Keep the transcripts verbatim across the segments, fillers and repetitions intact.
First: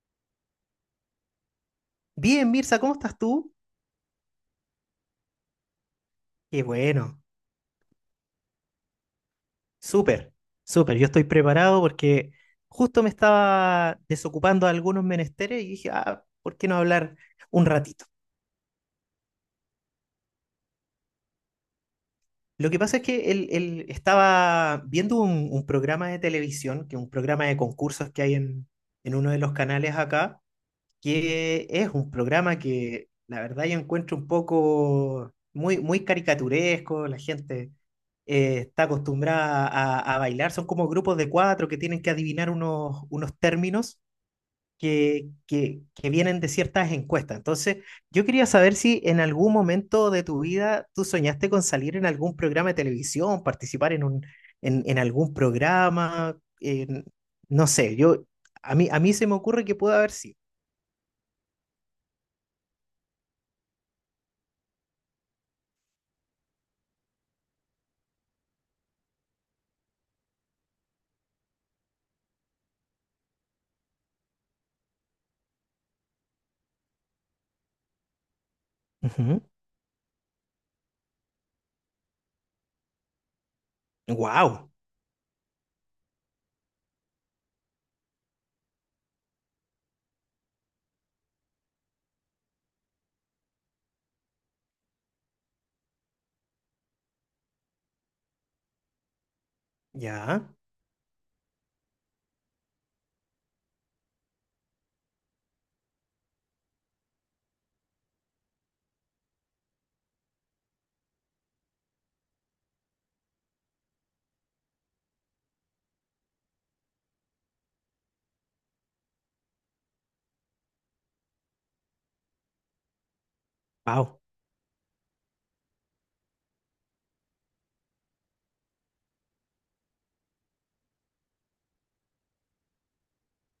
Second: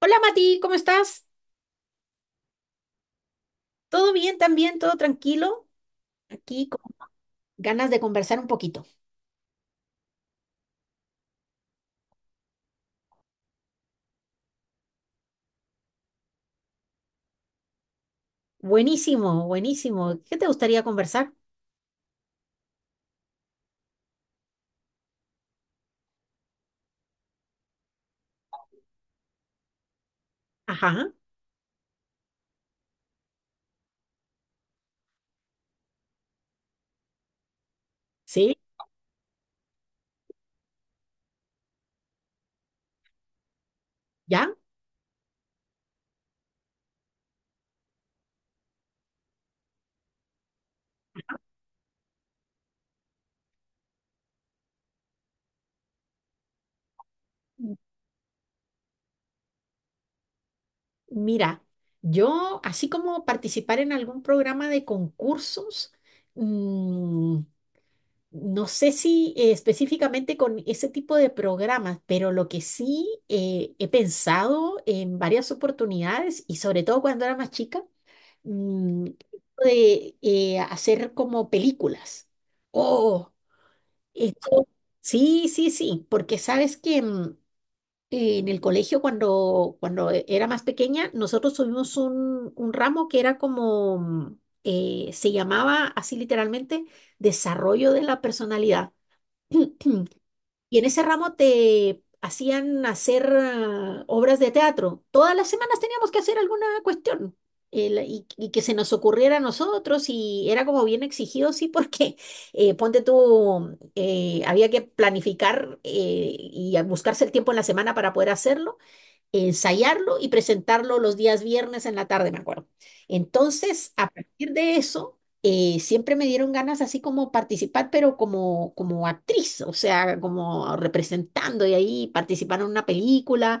Hola Mati, ¿cómo estás? Bien, Mirza, ¿cómo estás tú? ¿Todo bien también? ¿Todo tranquilo? Qué Aquí con bueno, ganas de conversar un poquito. súper, súper. Yo estoy preparado porque justo me estaba desocupando de algunos menesteres y dije, ah, ¿por qué no hablar un ratito? Buenísimo, buenísimo. ¿Qué te gustaría conversar? Lo que pasa es que él, él estaba viendo un, un programa de televisión, que es un programa de concursos que hay en, en uno de los canales acá, Ajá, que es un programa que la verdad yo encuentro un poco muy, muy caricaturesco, la gente sí, eh, está acostumbrada a, a bailar, son como grupos de cuatro que tienen que adivinar unos, unos términos ya. que, que, que vienen de ciertas encuestas. Entonces, yo quería saber si en algún momento de tu vida tú soñaste con salir en algún programa de televisión, participar en un, en, en algún programa, en- no M- sé, yo, a mí, a mí se me ocurre que puede haber sido. Mira, yo así como participar en algún programa de concursos, mm, no sé si eh, específicamente con ese tipo de programas, pero lo que sí eh, he pensado en varias oportunidades y sobre todo cuando era más chica. mm, de eh, hacer como películas. Oh, esto- Wow, sí, sí, sí, porque sabes que mm, en el colegio cuando, cuando e- era más pequeña, nosotros tuvimos un, un ramo que era como, mm, eh, se llamaba así literalmente, desarrollo de la personalidad. ya, Y en ese ramo te hacían hacer ah, obras de teatro. Todas las semanas teníamos que hacer alguna cuestión eh, la- y, y que se nos ocurriera a nosotros y era como bien exigido, sí, porque eh, ponte tú, eh, había que planificar eh, y a- buscarse el tiempo en la semana para poder hacerlo, ensayarlo y presentarlo los días viernes en la tarde, me acuerdo. Entonces, a wow, partir de eso, eh, siempre me dieron ganas así como participar, pero como, como actriz, o sea, como representando y ahí participar en una película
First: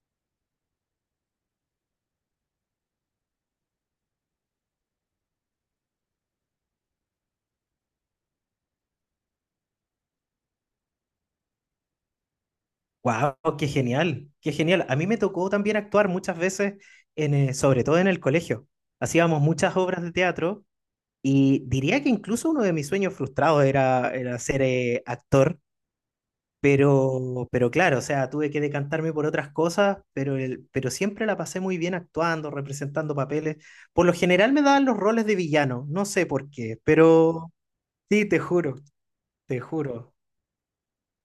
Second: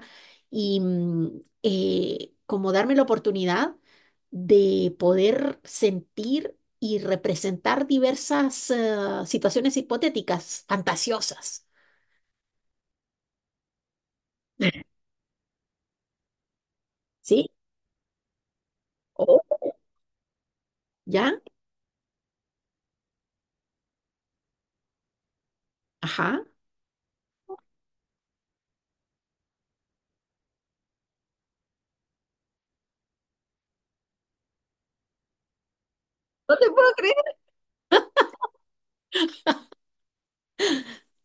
y mm, eh, como darme la oportunidad de poder sentir y representar diversas eh, situaciones hipotéticas, fantasiosas. wow, qué genial, qué genial. A mí me tocó también actuar muchas veces, en, ¿Sí? eh, sobre todo en el colegio. Oh, Hacíamos muchas obras de teatro ¿ya? y diría que incluso uno de mis sueños frustrados era, era ser eh, actor, Ajá. pero, pero claro, o sea, tuve que decantarme por otras cosas, pero, el- pero siempre la pasé muy bien actuando, representando papeles. Por lo general me daban los roles de villano, no sé por No te qué, puedo creer. pero sí, te juro, te juro.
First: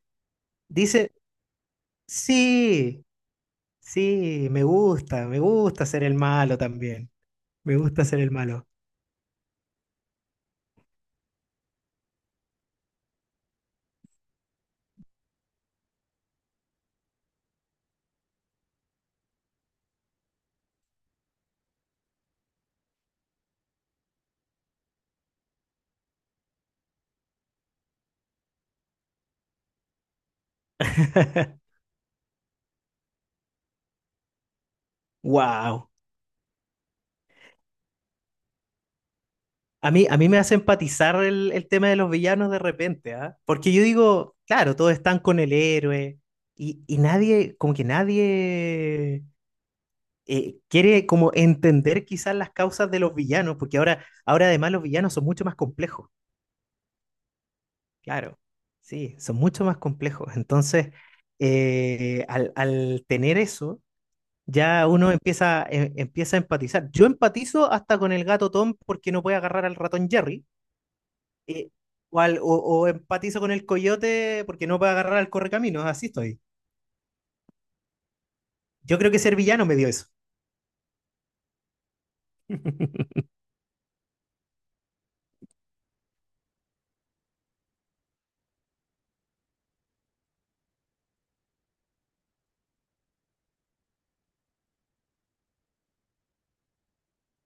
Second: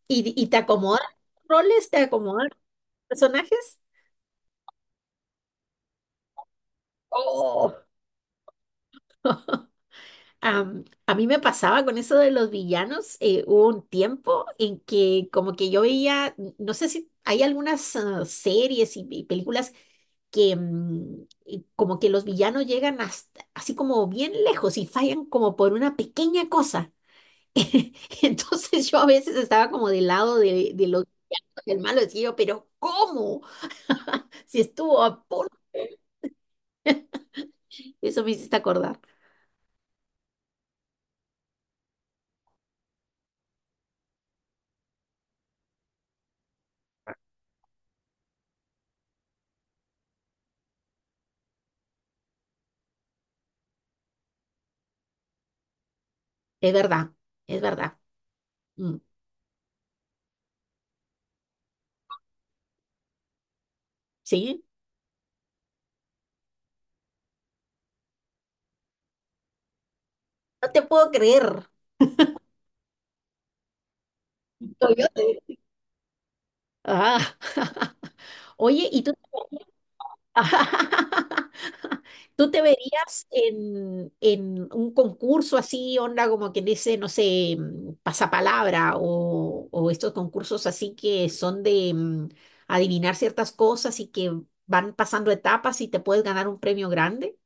¿Y, y te acomodan Dice, los roles? ¿Te acomodan los sí. personajes? Sí, me gusta, me gusta ser el malo también. Me Oh. gusta ser el malo. Am, a mí me pasaba con eso de los villanos. Eh, hubo un tiempo en que como que yo veía, n- no sé si hay algunas ah, series y, y películas que mm, y como que los villanos llegan hasta, así como bien lejos y fallan como por una pequeña cosa. Entonces yo a veces estaba como del lado de, de los, del malo, decía yo, pero ¿cómo? Si estuvo a punto. Wow. Eso me hiciste acordar. A mí, a mí me hace empatizar el, el tema de los villanos de repente, ¿ah? Porque yo digo, claro, todos están con el héroe y, y nadie, como que nadie eh, quiere como entender quizás las causas de los villanos, porque ahora, ahora además los villanos son mucho más complejos, Es verdad, es verdad. claro, Mm, sí, son mucho más complejos. Entonces, eh, al, al tener eso sí, ya uno empieza, em- empieza a empatizar. Yo empatizo hasta con el gato Tom porque no puede agarrar al ratón Jerry. no te puedo creer. eh, o, al- o- o empatizo con el coyote porque no puede agarrar Toyota. al correcaminos. Así estoy. Ah, oye, Yo ¿y creo tú, que ser villano me dio eso. tú te verías en, en un concurso así, onda como que dice, no sé, mm, pasapalabra o, o estos concursos así que son de mm, adivinar ciertas cosas y que van pasando etapas y te puedes ganar un premio grande?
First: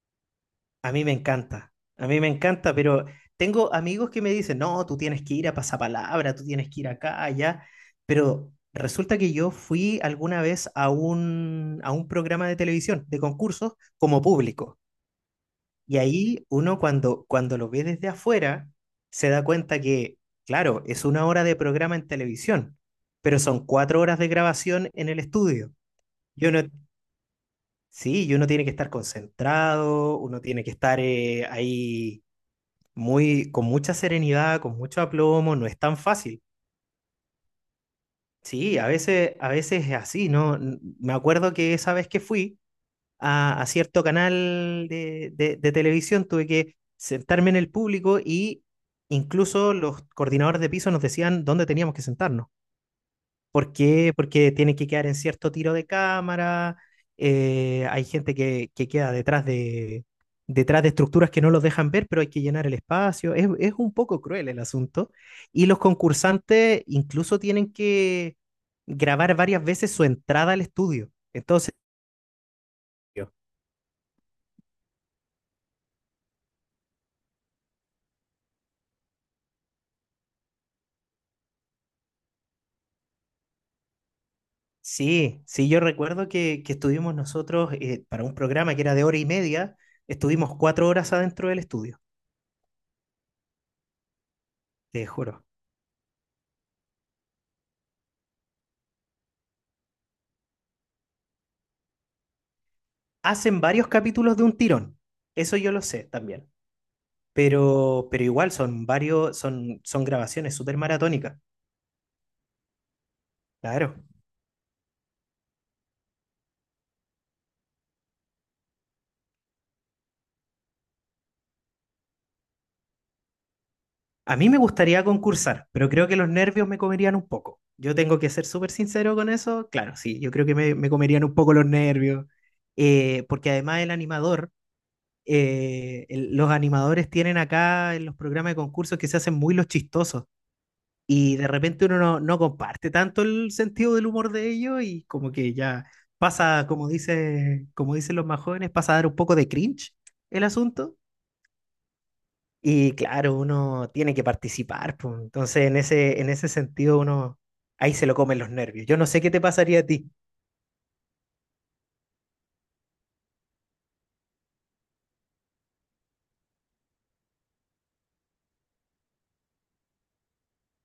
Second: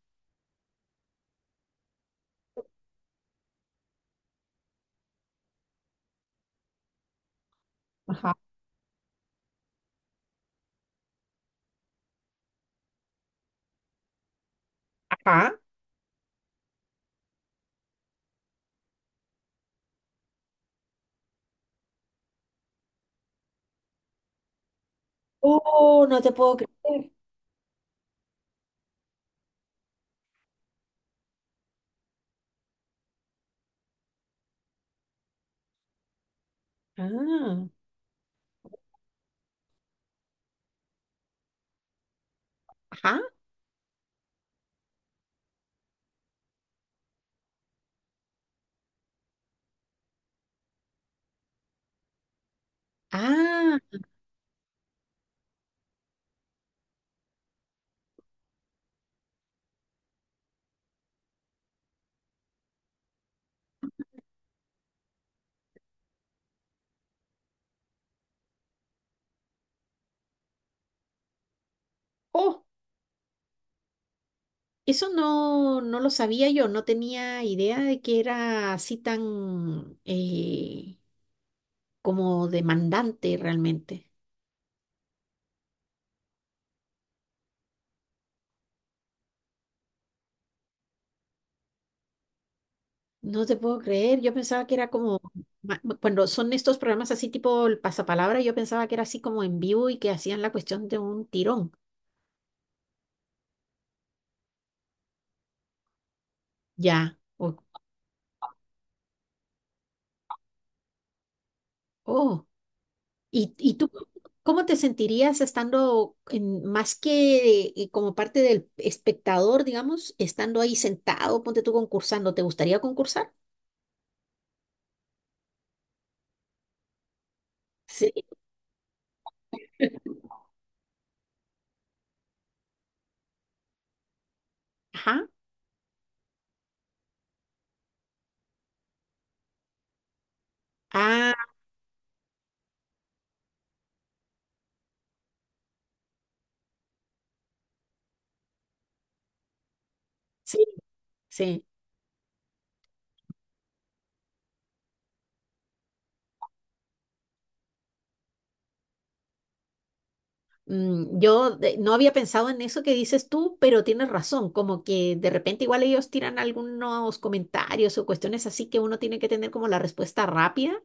A mí me encanta. A mí me encanta, pero tengo amigos que me dicen, no, tú tienes que ir a Pasapalabra, tú tienes que ir acá, allá. Ajá. Pero resulta que yo fui alguna vez a un, a un programa de televisión, de concursos, como público. Ajá, Y ahí uno cuando, cuando lo ve desde afuera, se da cuenta que, claro, es una hora de programa en televisión, pero son cuatro horas de grabación en el estudio. oh, no te Y puedo uno, creer. sí, y uno tiene que estar concentrado, uno tiene que estar eh, ahí muy, con mucha serenidad, con mucho aplomo, no es tan fácil. Ah, Sí, a veces, a veces es así, ¿no? N- Me acuerdo que esa vez que fui, ajá. a, a cierto canal de, de, de televisión, tuve que sentarme en el público y incluso los coordinadores de piso nos decían dónde teníamos que sentarnos. ¿Por Ah, qué? Porque tienen que quedar en cierto tiro de cámara, eh, hay gente que, que queda detrás de, detrás de estructuras que no los dejan ver, pero hay que llenar el espacio. Es, es un poco cruel el asunto. Y los concursantes incluso tienen que grabar varias veces su entrada al estudio. Entonces, oh. Eso no, no lo sabía yo, no tenía idea de que era así tan eh, como demandante realmente. sí, sí, yo recuerdo que, que estuvimos nosotros eh, para un programa que era de hora y media, estuvimos cuatro horas adentro del estudio, No te puedo creer, yo pensaba que era te como, juro. ma- cuando son estos programas así tipo el pasapalabra, yo pensaba que era así como en vivo y que hacían la cuestión de un tirón. Hacen varios capítulos de un tirón, eso yo lo sé también, Ya, o- pero, pero igual son varios, son, son grabaciones súper maratónicas, oh. ¿Y, y tú claro. cómo te sentirías estando en- más que eh, como parte del espectador, digamos, estando ahí sentado, ponte tú concursando, ¿te gustaría concursar? A mí me gustaría concursar, pero creo que los nervios me comerían un poco. Yo tengo que ser súper sincero con eso, claro, sí, yo creo que me, me comerían un poco los nervios, eh, porque además el animador Ajá. eh, el- los animadores tienen acá en los programas de concursos que se hacen muy los chistosos y Ah, de repente uno no, no comparte tanto el sentido del humor de ellos y como que ya pasa, como dice, como dicen los más jóvenes, pasa a dar un poco de cringe el sí, asunto sí. y claro, uno tiene que participar, pues, entonces en ese, en ese sentido uno ahí se lo comen los nervios. Yo no sé qué te pasaría a ti, Mm, yo de- no había pensado en eso que dices tú, pero tienes razón, como que de repente igual ellos tiran algunos comentarios o cuestiones así que uno tiene que tener como la respuesta rápida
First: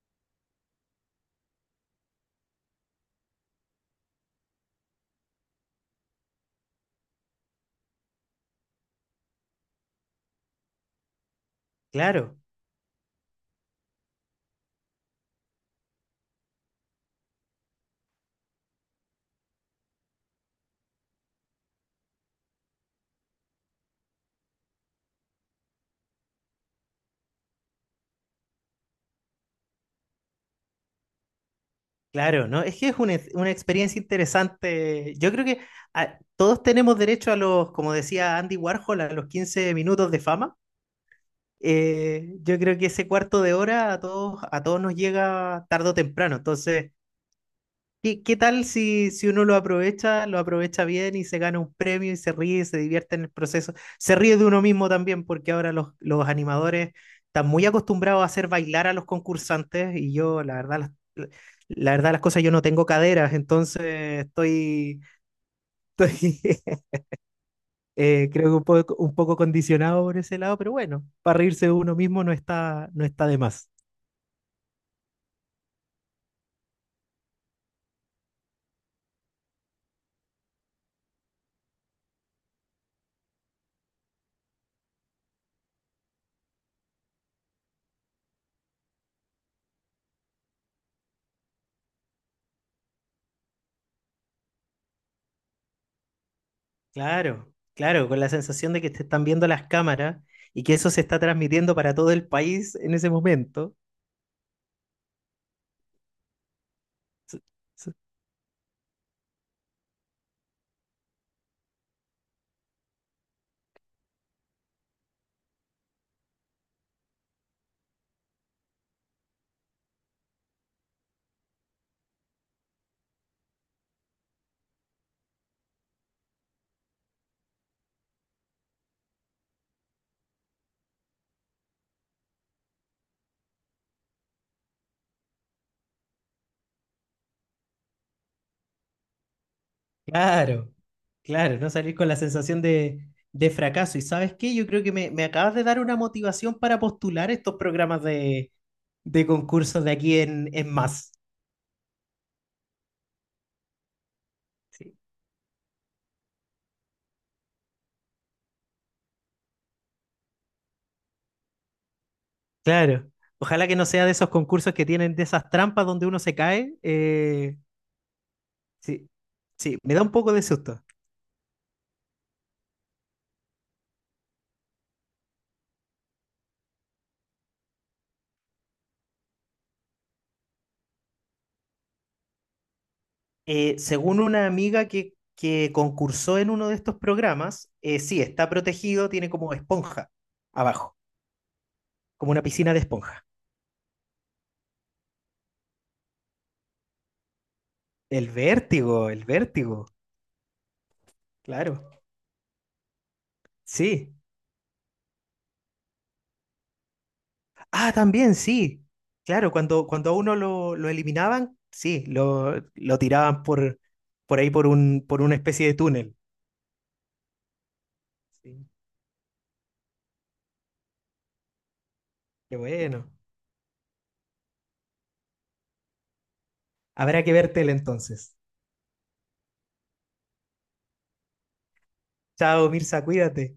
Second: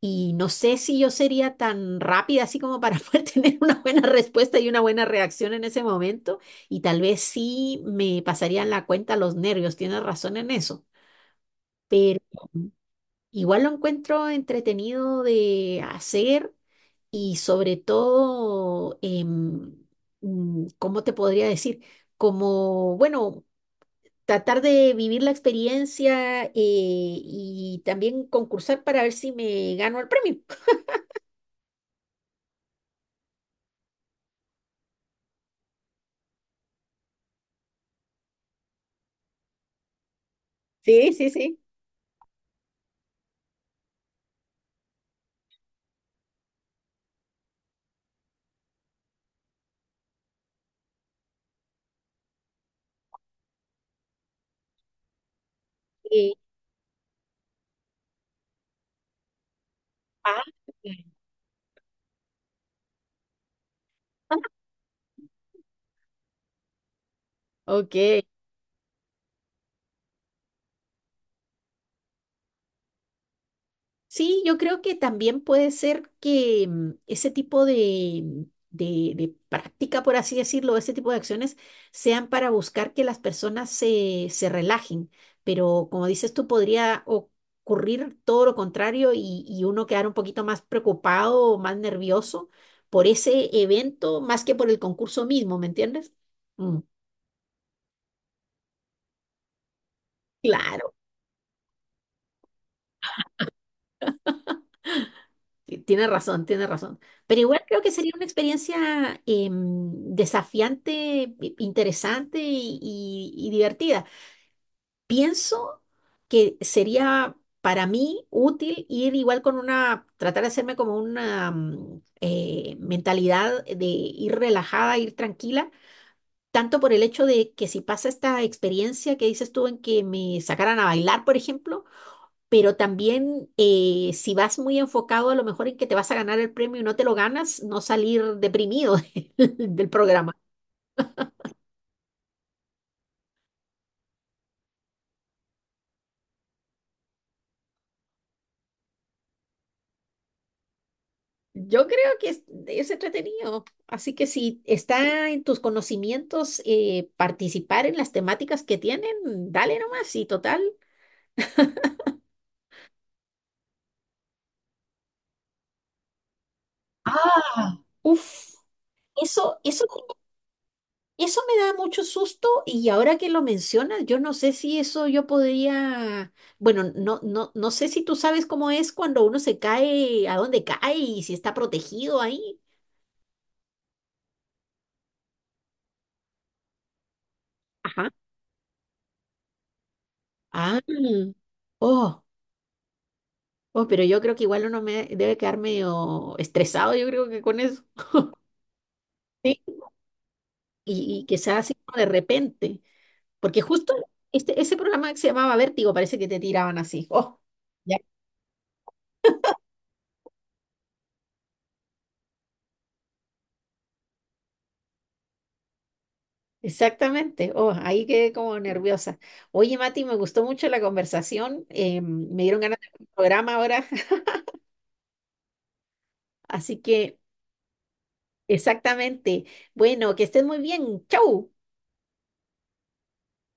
y no sé si yo sería tan rápida así como para poder tener una buena respuesta y una buena reacción en ese momento y tal vez sí me pasarían la cuenta los nervios, tienes razón en eso, pero claro. igual lo encuentro entretenido de hacer. Y sobre todo, em, mm, ¿cómo te podría decir? Como, bueno, tratar de vivir la experiencia eh, y también concursar para ver si me gano el premio. Claro, ¿no? Es que es una, ex- una experiencia interesante. Yo creo que ah, todos tenemos derecho a los, como decía Andy Warhol, a los quince minutos de fama. Sí, sí, sí. Eh, yo creo que ese cuarto de hora a todos, a todos nos llega tarde o temprano. Entonces, ¿qué, qué tal si, si uno lo aprovecha, lo aprovecha bien y se gana un premio y se ríe y se divierte en el proceso? Se ríe de uno mismo también porque ahora los, los Eh, animadores están muy acostumbrados a hacer bailar a los concursantes y ah, yo, la verdad, las- la, la verdad las cosas, yo no tengo caderas, entonces estoy, estoy ok. eh, creo que un poco, un poco condicionado por ese lado, pero bueno, para reírse de uno mismo no está, no está de más. Sí, yo creo que también puede ser que mm, ese tipo de, mm, de- de práctica, por así decirlo, ese tipo de acciones sean para buscar que las personas se, se relajen, pero como dices tú, podría ocurrir todo lo contrario y, y uno quedar un poquito más preocupado o más nervioso por ese evento más que por el concurso mismo, ¿me entiendes? Mm, Claro, claro, con la sensación de que te están viendo las cámaras y que eso claro. se está transmitiendo para todo el país en ese momento. Sí, tiene razón, tiene razón. S- Pero igual creo s- que sería una experiencia em, desafiante, i- interesante y, y- y divertida. Pienso que sería para mí útil ir igual con una, tratar de hacerme como una mm, eh, mentalidad de ir relajada, ir tranquila, tanto por el hecho de que si pasa esta experiencia que dices tú en que me sacaran a bailar, por ejemplo, pero también eh, si vas muy enfocado a lo mejor en que te vas a ganar el premio y no te lo ganas, no salir deprimido del del programa. Claro, claro, no salir con la sensación de, de fracaso. ¿Y sabes qué? Yo creo que me, me acabas de dar una motivación para postular estos programas de, de concursos de aquí en, en Más. Yo creo que es, es entretenido, así que si Sí, está en tus conocimientos eh, participar en las temáticas que tienen, dale nomás y total. claro, ojalá que no sea de esos concursos que tienen de esas trampas donde uno se cae. Eh, Uf, sí, eso, sí, eso. me da un poco de susto. Eso me da mucho susto y ahora que lo mencionas, yo no sé si eso yo podría, bueno, no, no, no sé si tú sabes cómo es cuando uno se cae, a dónde cae y si está protegido ahí. Eh, según una amiga que, que concursó en uno de estos programas, eh, Ajá. sí, está protegido, tiene como esponja Ah, abajo, oh, como una piscina de esponja. oh, pero yo creo que igual uno me debe quedar medio estresado, yo creo que con eso. El vértigo, el Sí. vértigo, Y, y que sea así claro, como de repente, porque justo sí. este, ese programa que se llamaba Vértigo parece que te tiraban así. Oh. Ah, también, sí, claro, cuando, cuando a uno lo, lo eliminaban, sí, lo, lo tiraban por, por ahí por un, por una especie de túnel. Exactamente. Oh, ahí quedé como Sí, nerviosa. Oye, Mati, me gustó mucho la conversación. Eh, me qué dieron ganas de ver un bueno. programa ahora. Así que, Habrá que ver tele entonces. exactamente. Bueno, que estés muy bien. Chau. Chao, Mirza, cuídate.